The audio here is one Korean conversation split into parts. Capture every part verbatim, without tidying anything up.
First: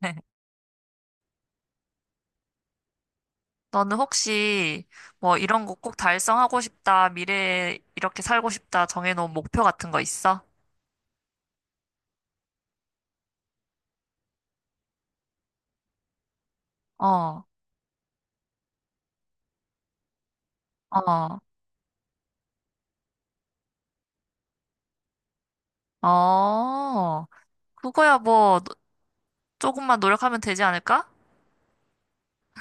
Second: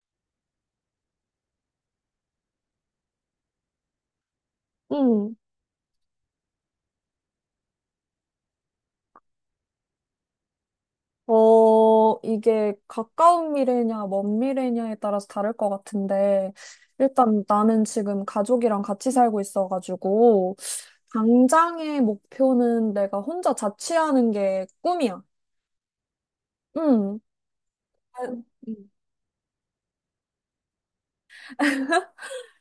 네. 너는 혹시 음. 뭐 이런 거 꼭 달성하고 싶다, 미래에 이렇게 살고 싶다 정해놓은 목표 같은 거 있어? 어, 이게 가까운 미래냐, 먼 미래냐에 따라서 다를 것 같은데, 일단 어, 나는 지금 가족이랑 같이 살고 있어가지고, 어, 당장의 목표는 내가 혼자 자취하는 게 꿈이야. 음. 어. 그거야 뭐 노- 음. 조금만 노력하면 되지 않을까?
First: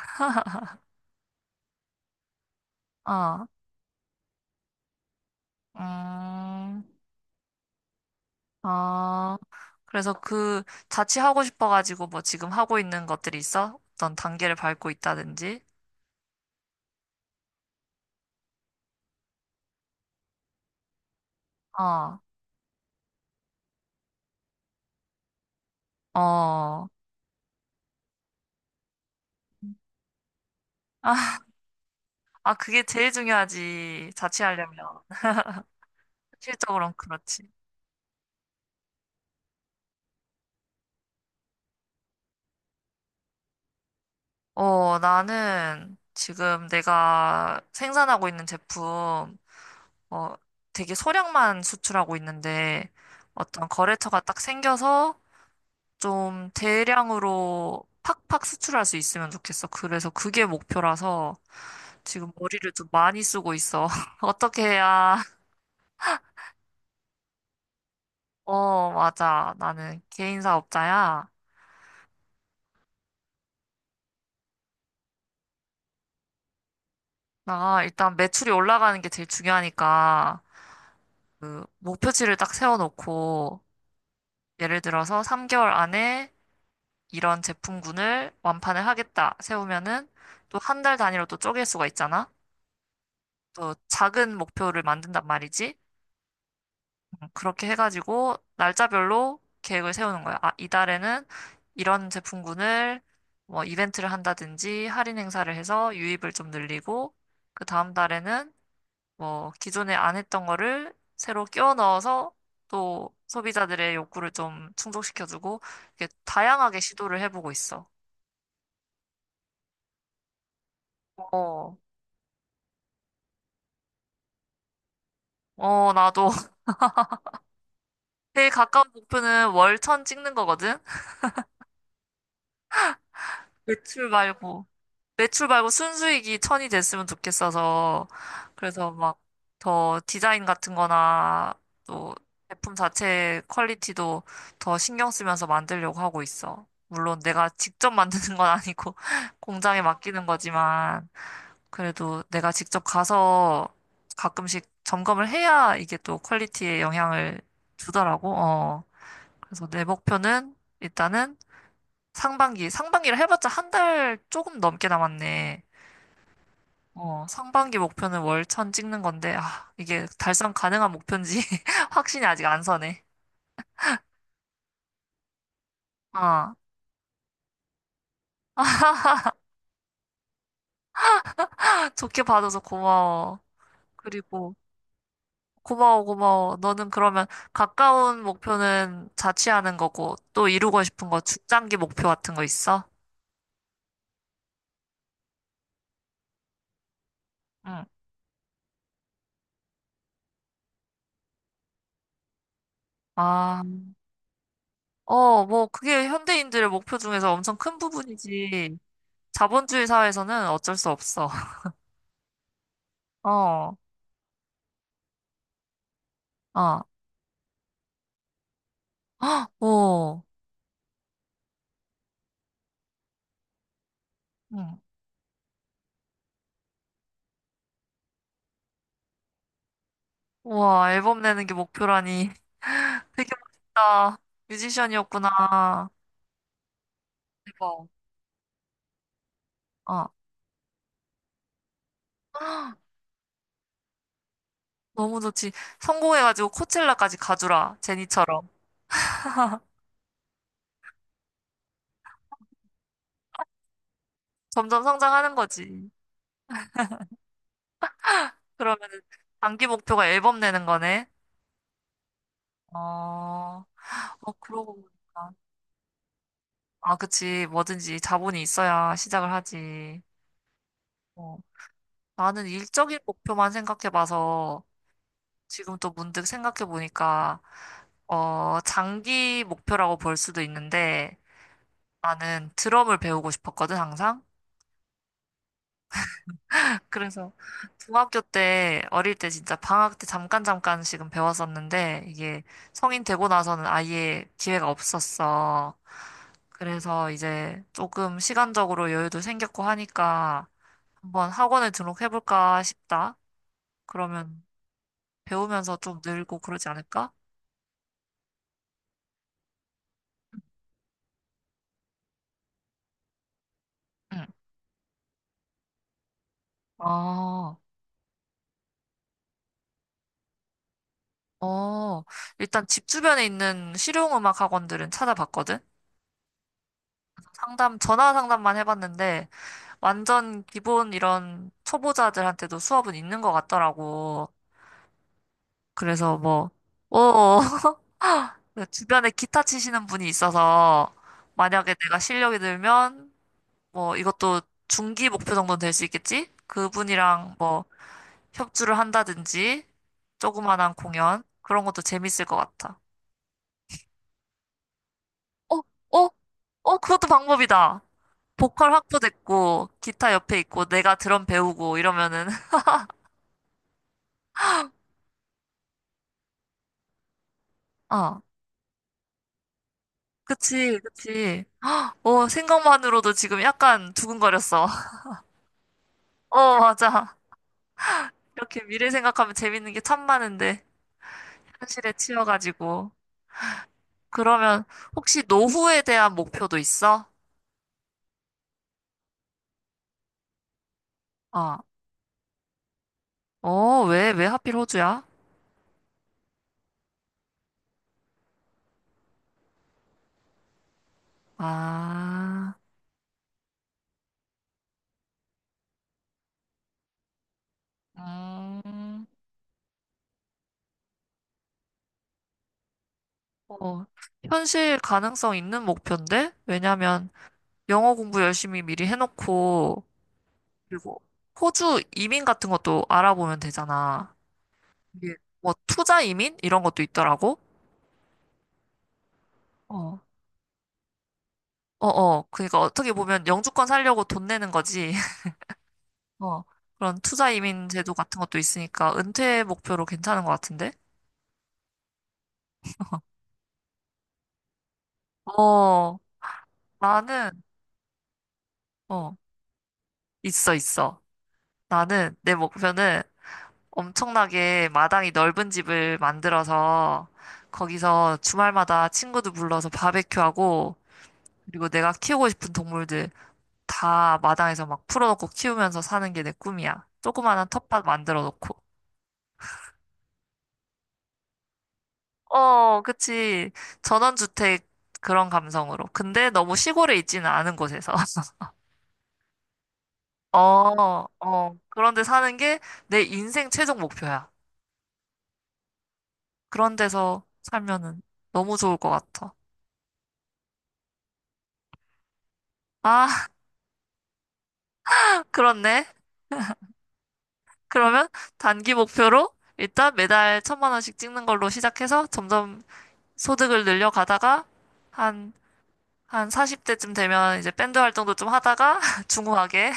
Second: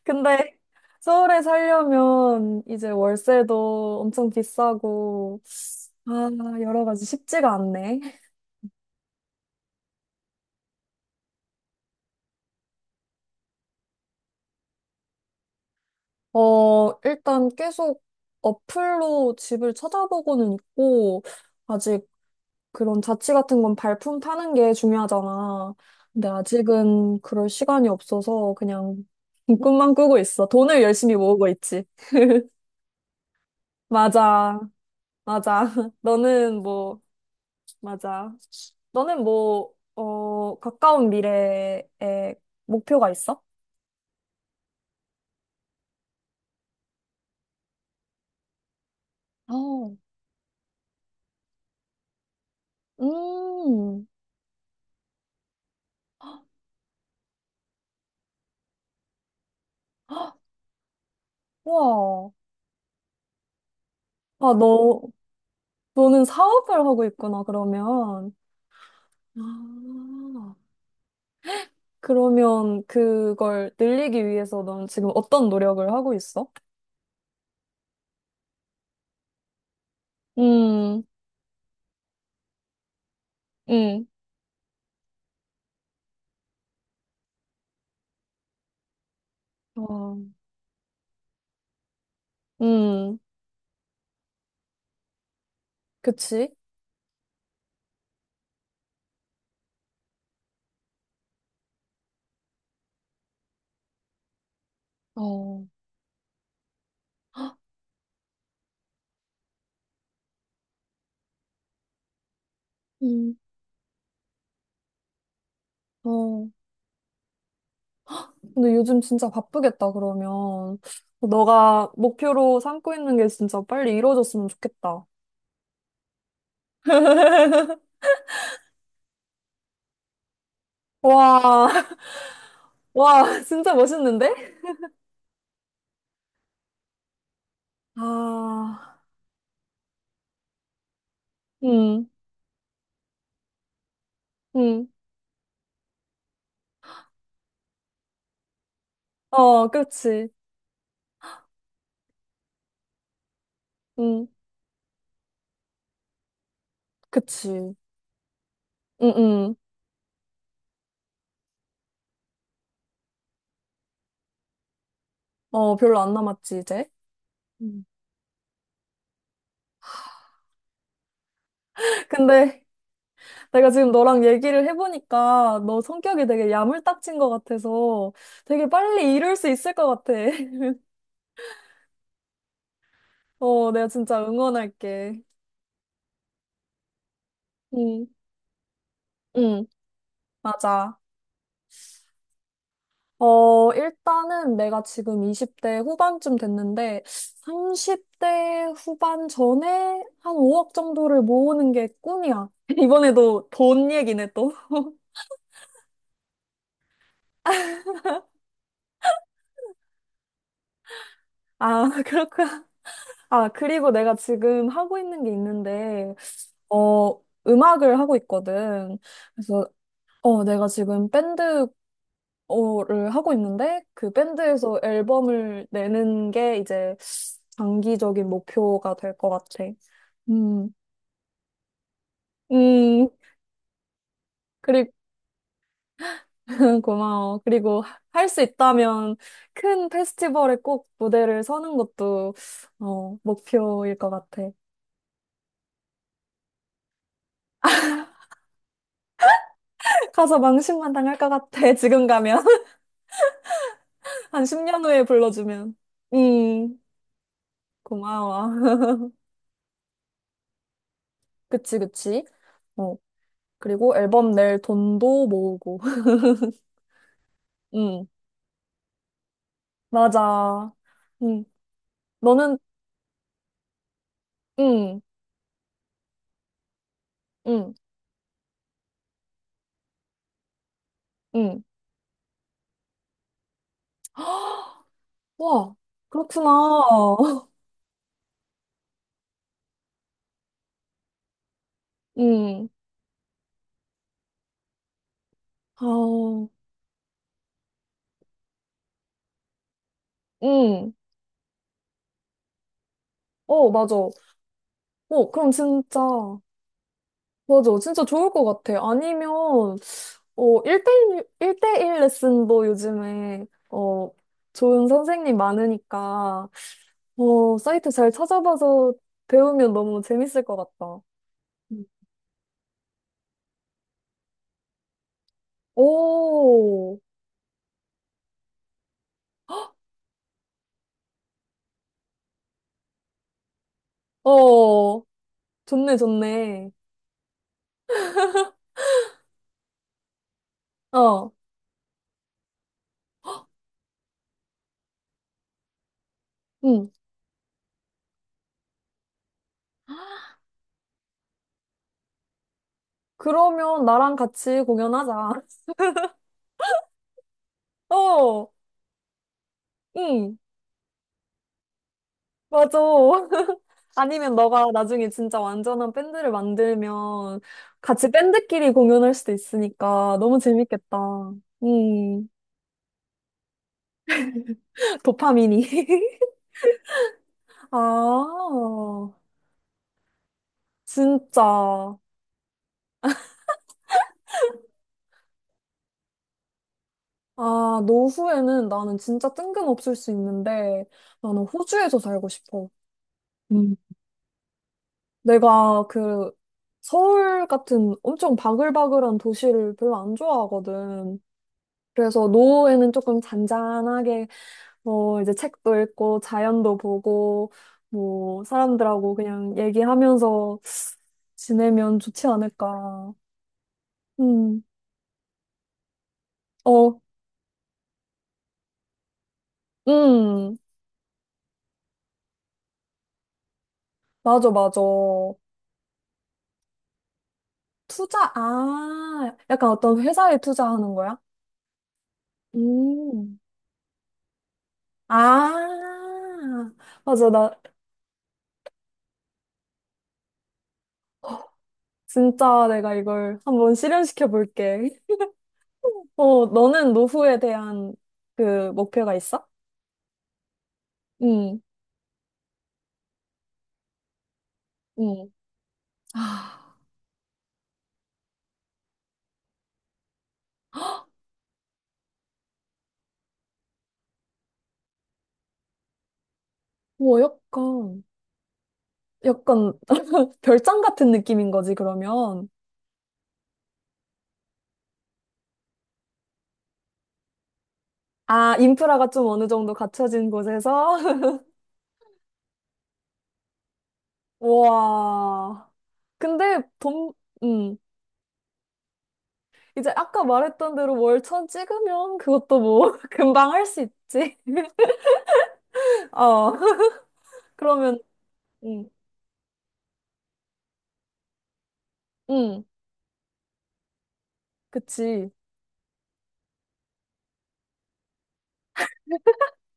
근데 서울에 살려면 이제 어, 월세도 엄청 비싸고, 아, 음, 여러 가지 쉽지가 않네. 어. 그래서 그 자취하고 싶어가지고 뭐 지금 하고 있는 것들이 있어? 어떤 단계를 밟고 있다든지? 어, 일단 계속 어플로 집을 찾아보고는 있고, 아직 어, 그런 자취 같은 건 발품 파는 게 중요하잖아. 근데 어. 아직은 그럴 시간이 없어서 그냥 꿈만 꾸고 있어. 돈을 열심히 모으고 있지. 아, 그게 제일 중요하지. 맞아, 자취하려면. 맞아. 너는 실적으로는 뭐, 그렇지. 맞아. 너는 뭐, 어, 가까운 미래에 목표가 있어? 어, 나는 지금 내가 생산하고 있는 제품, 어, 어, 되게 소량만 수출하고 있는데 어떤 음, 거래처가 딱 생겨서 좀 대량으로 팍팍 수출할 수 있으면 좋겠어. 그래서 그게 목표라서 지금 와. 머리를 좀 많이 쓰고 있어. 아, 어떻게 너, 해야? 너는 사업을 하고 있구나, 그러면. 어, 맞아. 나는 개인 아, 사업자야. 그러면 그걸 늘리기 위해서 넌 지금 어떤 노력을 하고 있어? 나 일단 매출이 올라가는 게 제일 중요하니까 음, 그 목표치를 딱 세워놓고 음, 예를 들어서 삼 개월 안에 이런 제품군을 완판을 하겠다 세우면은 와, 또 한 달 단위로 또 쪼갤 수가 있잖아. 음, 또 작은 목표를 만든단 말이지. 그치? 음, 그렇게 해가지고 날짜별로 계획을 세우는 거야. 아, 이달에는 이런 제품군을 뭐 이벤트를 한다든지 할인 행사를 어, 해서 유입을 좀 늘리고 그 다음 달에는 뭐, 기존에 안 했던 거를 새로 끼워 넣어서 또 음, 소비자들의 욕구를 좀 충족시켜주고, 이렇게 어. 다양하게 시도를 해보고 있어. 근데 요즘 진짜 바쁘겠다, 그러면. 어, 너가 목표로 삼고 있는 게 진짜 빨리 이루어졌으면 좋겠다. 어, 나도. 제일 가까운 목표는 월천 찍는 거거든? 와, 와, 진짜 외출 멋있는데? 말고. 매출 말고 순수익이 천이 됐으면 좋겠어서 그래서 아, 막 더 디자인 같은 거나 음, 또 제품 자체 퀄리티도 더 음, 신경 쓰면서 만들려고 하고 있어. 물론 내가 직접 만드는 건 아니고 어, 그 공장에 렇 맡기는 지 거지만 그래도 내가 직접 가서 가끔씩 점검을 해야 이게 또 퀄리티에 영향을 그치. 주더라고. 어. 응응. 그래서 내 목표는 일단은 상반기, 상반기를 해봤자 한 달 조금 넘게 남았네. 어, 별로 안 남았지, 이제. 어, 상반기 음. 목표는 월천 찍는 건데, 아, 이게 달성 가능한 목표인지 확신이 아직 근데 안 서네. 내가 지금 너랑 얘기를 해보니까 너 성격이 되게 아, 야물딱진 것 같아서 되게 빨리 이룰 수 있을 것 같아. 좋게 봐줘서 고마워. 어, 내가 진짜 그리고 응원할게. 고마워, 고마워. 너는 그러면 응, 가까운 목표는 응, 자취하는 거고, 또 이루고 맞아. 싶은 거, 중장기 목표 같은 거 있어? 어, 일단은 내가 지금 이십 대 후반쯤 됐는데 응. 삼십 대 후반 전에 한 오억 정도를 모으는 게 꿈이야. 이번에도 아, 돈 얘기네 또. 어, 뭐, 그게 현대인들의 목표 중에서 엄청 큰 부분이지. 자본주의 사회에서는 어쩔 수 없어. 아, 그렇구나. 아, 어, 그리고 내가 지금 하고 있는 게 있는데, 아, 어, 음악을 하고 있거든. 어, 그래서, 오, 어, 내가 지금 밴드, 어를 하고 있는데, 그 응. 밴드에서 앨범을 내는 게 이제 장기적인 목표가 될 것 같아. 음, 우와, 앨범 내는 게 목표라니. 음, 되게 멋있다. 그리고, 뮤지션이었구나. 고마워. 그리고 대박. 할 수 있다면 큰 어. 페스티벌에 꼭 무대를 서는 것도, 어, 목표일 것 같아. 너무 좋지. 성공해가지고 코첼라까지 가주라. 제니처럼. 가서 망신만 당할 것 같아, 지금 가면. 한 점점 십 년 후에 성장하는 불러주면. 거지. 음, 고마워. 그러면은 단기 목표가 앨범 내는 거네. 그치, 그치. 어, 어, 그리고 앨범 어, 낼 그러고 돈도 보니까. 모으고. 아, 그치. 뭐든지 음, 자본이 있어야 시작을 하지. 맞아. 어. 응. 나는 너는, 일적인 목표만 생각해봐서 음, 지금 또 문득 생각해보니까, 음, 어, 장기 목표라고 볼 수도 있는데, 음, 나는 드럼을 배우고 싶었거든, 항상. 와, 그렇구나. 그래서 중학교 때, 어릴 때 진짜 방학 때 잠깐 잠깐씩은 배웠었는데, 이게 음, 성인 되고 나서는 아예 기회가 없었어. 아, 그래서 이제 조금 시간적으로 여유도 생겼고 하니까 음. 한번 학원에 등록해볼까 싶다. 어, 맞아. 그러면 어, 그럼 배우면서 진짜, 좀 늘고 그러지 않을까? 맞아. 진짜 좋을 것 같아. 아니면, 어, 일대일, 일대일 레슨도 요즘에, 어, 응. 좋은 선생님 많으니까, 아, 어, 사이트 잘 찾아봐서 배우면 너무 재밌을 것 같다. 음. 어, 일단 집 주변에 있는 실용음악 학원들은 찾아봤거든? 오, 상담, 전화 상담만 해봤는데, 완전 기본 이런 초보자들한테도 수업은 있는 것 같더라고. 어, 좋네, 그래서 뭐, 좋네. 어, 주변에 기타 치시는 분이 있어서 어, 만약에 내가 실력이 늘면 뭐 이것도 중기 목표 정도는 될 수 있겠지? 응. 그분이랑 뭐 협주를 한다든지 조그만한 공연 그런 것도 재밌을 것 같아. 그러면 나랑 같이 공연하자. 어, 어, 어, 그것도 방법이다. 어, 보컬 확보됐고 기타 응, 옆에 있고 내가 드럼 배우고 이러면은 맞아. 아니면 너가 나중에 진짜 완전한 밴드를 만들면 같이 어, 밴드끼리 공연할 수도 있으니까 너무 그치, 재밌겠다. 그치. 음, 어, 생각만으로도 지금 약간 두근거렸어. 도파민이. 어, 맞아. 아, 이렇게 미래 생각하면 재밌는 게 참 많은데, 현실에 진짜. 치여가지고. 그러면 혹시 노후에 대한 목표도 있어? 아, 노후에는 나는 진짜 뜬금없을 수 있는데 나는 어, 호주에서 살고 싶어. 음. 어, 왜, 왜 하필 호주야? 내가 그 서울 같은 엄청 바글바글한 도시를 별로 안 좋아하거든. 그래서 아, 노후에는 조금 잔잔하게 뭐 이제 책도 읽고 자연도 보고 뭐 음, 사람들하고 그냥 얘기하면서 지내면 좋지 않을까. 어, 음, 현실 가능성 있는 목표인데? 어, 왜냐면 영어 공부 열심히 미리 해놓고, 음, 그리고 호주 이민 같은 것도 알아보면 되잖아. 맞아, 맞아. 이게 뭐 투자 이민? 이런 것도 있더라고. 투자, 아, 약간 어떤 어. 회사에 투자하는 거야? 어어. 그러니까 어떻게 보면 음. 영주권 살려고 돈 내는 거지. 아, 어. 그런 맞아. 투자 나 이민 제도 같은 것도 있으니까 은퇴 목표로 괜찮은 것 같은데? 진짜 내가 이걸 한번 실현시켜 볼게. 어. 어, 너는 노후에 나는 대한 그 목표가 어. 있어? 있어 있어. 응, 나는 내 목표는 엄청나게 마당이 응. 넓은 집을 아, 만들어서 거기서 주말마다 친구들 불러서 바베큐하고 그리고 내가 키우고 싶은 동물들 다 마당에서 막 풀어놓고 키우면서 사는 게 내 꿈이야. 뭐 조그마한 텃밭 약간, 만들어 놓고. 약간 별장 같은 느낌인 거지, 그러면. 어, 그치. 전원주택 그런 감성으로. 근데 너무 시골에 있지는 않은 곳에서. 아, 인프라가 좀 어느 정도 갖춰진 곳에서. 어, 어. 그런데 사는 게 내 인생 최종 목표야. 와. 근데 그런 돈, 데서 응. 살면은 너무 좋을 것 같아. 이제 아까 말했던 대로 월천 찍으면 그것도 뭐 아, 금방 할 수 있지. 그렇네. 어. 그러면 그러면 단기 응. 목표로 일단 매달 천만 원씩 찍는 걸로 시작해서 점점 응. 소득을 늘려가다가 그치. 한, 한 사십 대쯤 되면 이제 밴드 활동도 좀 하다가 중후하게.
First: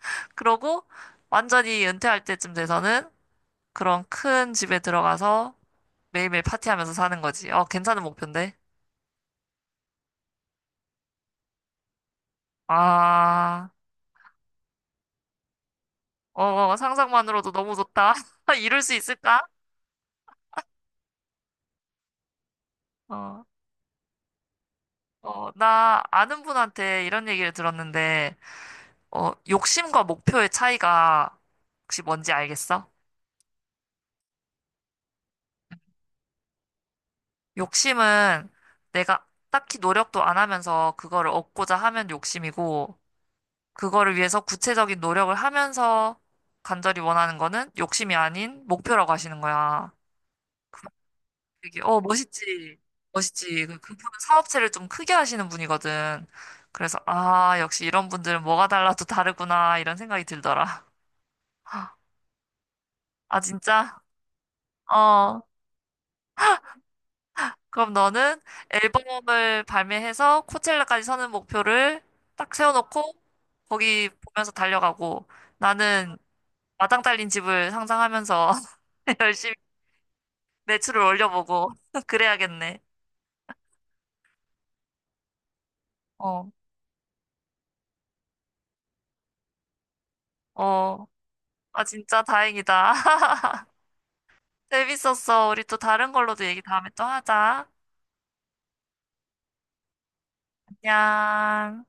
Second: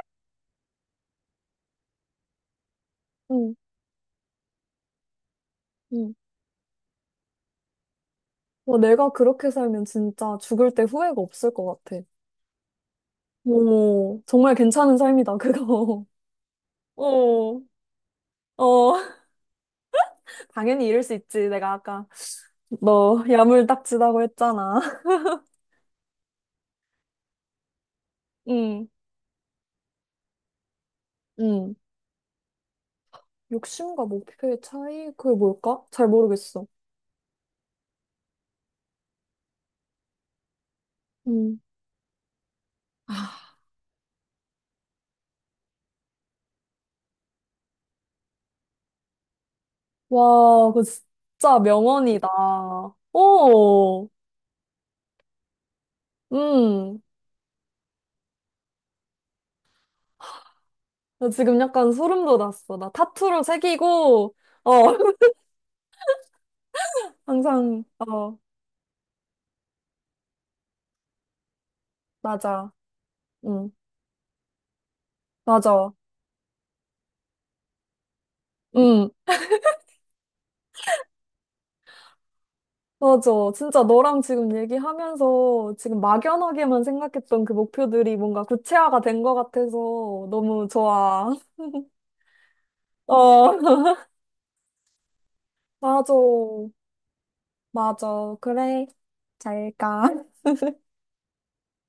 그러고 완전히 은퇴할 때쯤 돼서는 응. 그런 큰 집에 들어가서 응. 매일매일 파티하면서 사는 거지. 어, 괜찮은 목표인데? 뭐 내가 그렇게 살면 진짜 죽을 때 후회가 없을 것 같아. 아, 오, 정말 괜찮은 삶이다, 그거. 어, 어, 상상만으로도 어. 너무 좋다. 이룰 수 어. 있을까? 당연히 이럴 수 있지. 내가 아까 너 어, 야물딱지다고 했잖아. 어, 나 아는 분한테 이런 얘기를 들었는데, 응. 어, 욕심과 목표의 차이가 응. 혹시 뭔지 알겠어? 욕심과 목표의 차이? 그게 뭘까? 잘 모르겠어. 욕심은 내가 딱히 노력도 안 하면서 그거를 응. 얻고자 하면 욕심이고, 그거를 위해서 구체적인 노력을 하면서 간절히 원하는 거는 욕심이 아닌 목표라고 하시는 거야. 와, 그거 진짜 되게, 어, 명언이다. 멋있지. 멋있지. 그, 오, 그분은 사업체를 좀 크게 하시는 분이거든. 그래서, 음. 아, 역시 이런 분들은 뭐가 달라도 다르구나, 이런 생각이 들더라. 나 지금 약간 소름 돋았어. 나 아, 타투로 진짜? 새기고, 어, 어. 항상, 그럼 어, 너는 앨범을 발매해서 코첼라까지 서는 목표를 딱 맞아. 세워놓고 응, 거기 보면서 달려가고 맞아. 나는 마당 딸린 집을 상상하면서 응, 열심히 매출을 올려보고 그래야겠네. 맞아. 진짜 너랑 지금 얘기하면서 지금 어, 막연하게만 생각했던 그 목표들이 뭔가 구체화가 된 것 같아서 너무 어. 좋아. 아, 진짜 다행이다. 어, 재밌었어. 우리 또 다른 맞아. 걸로도 얘기 다음에 또 하자. 맞아. 그래. 잘 가. 안녕.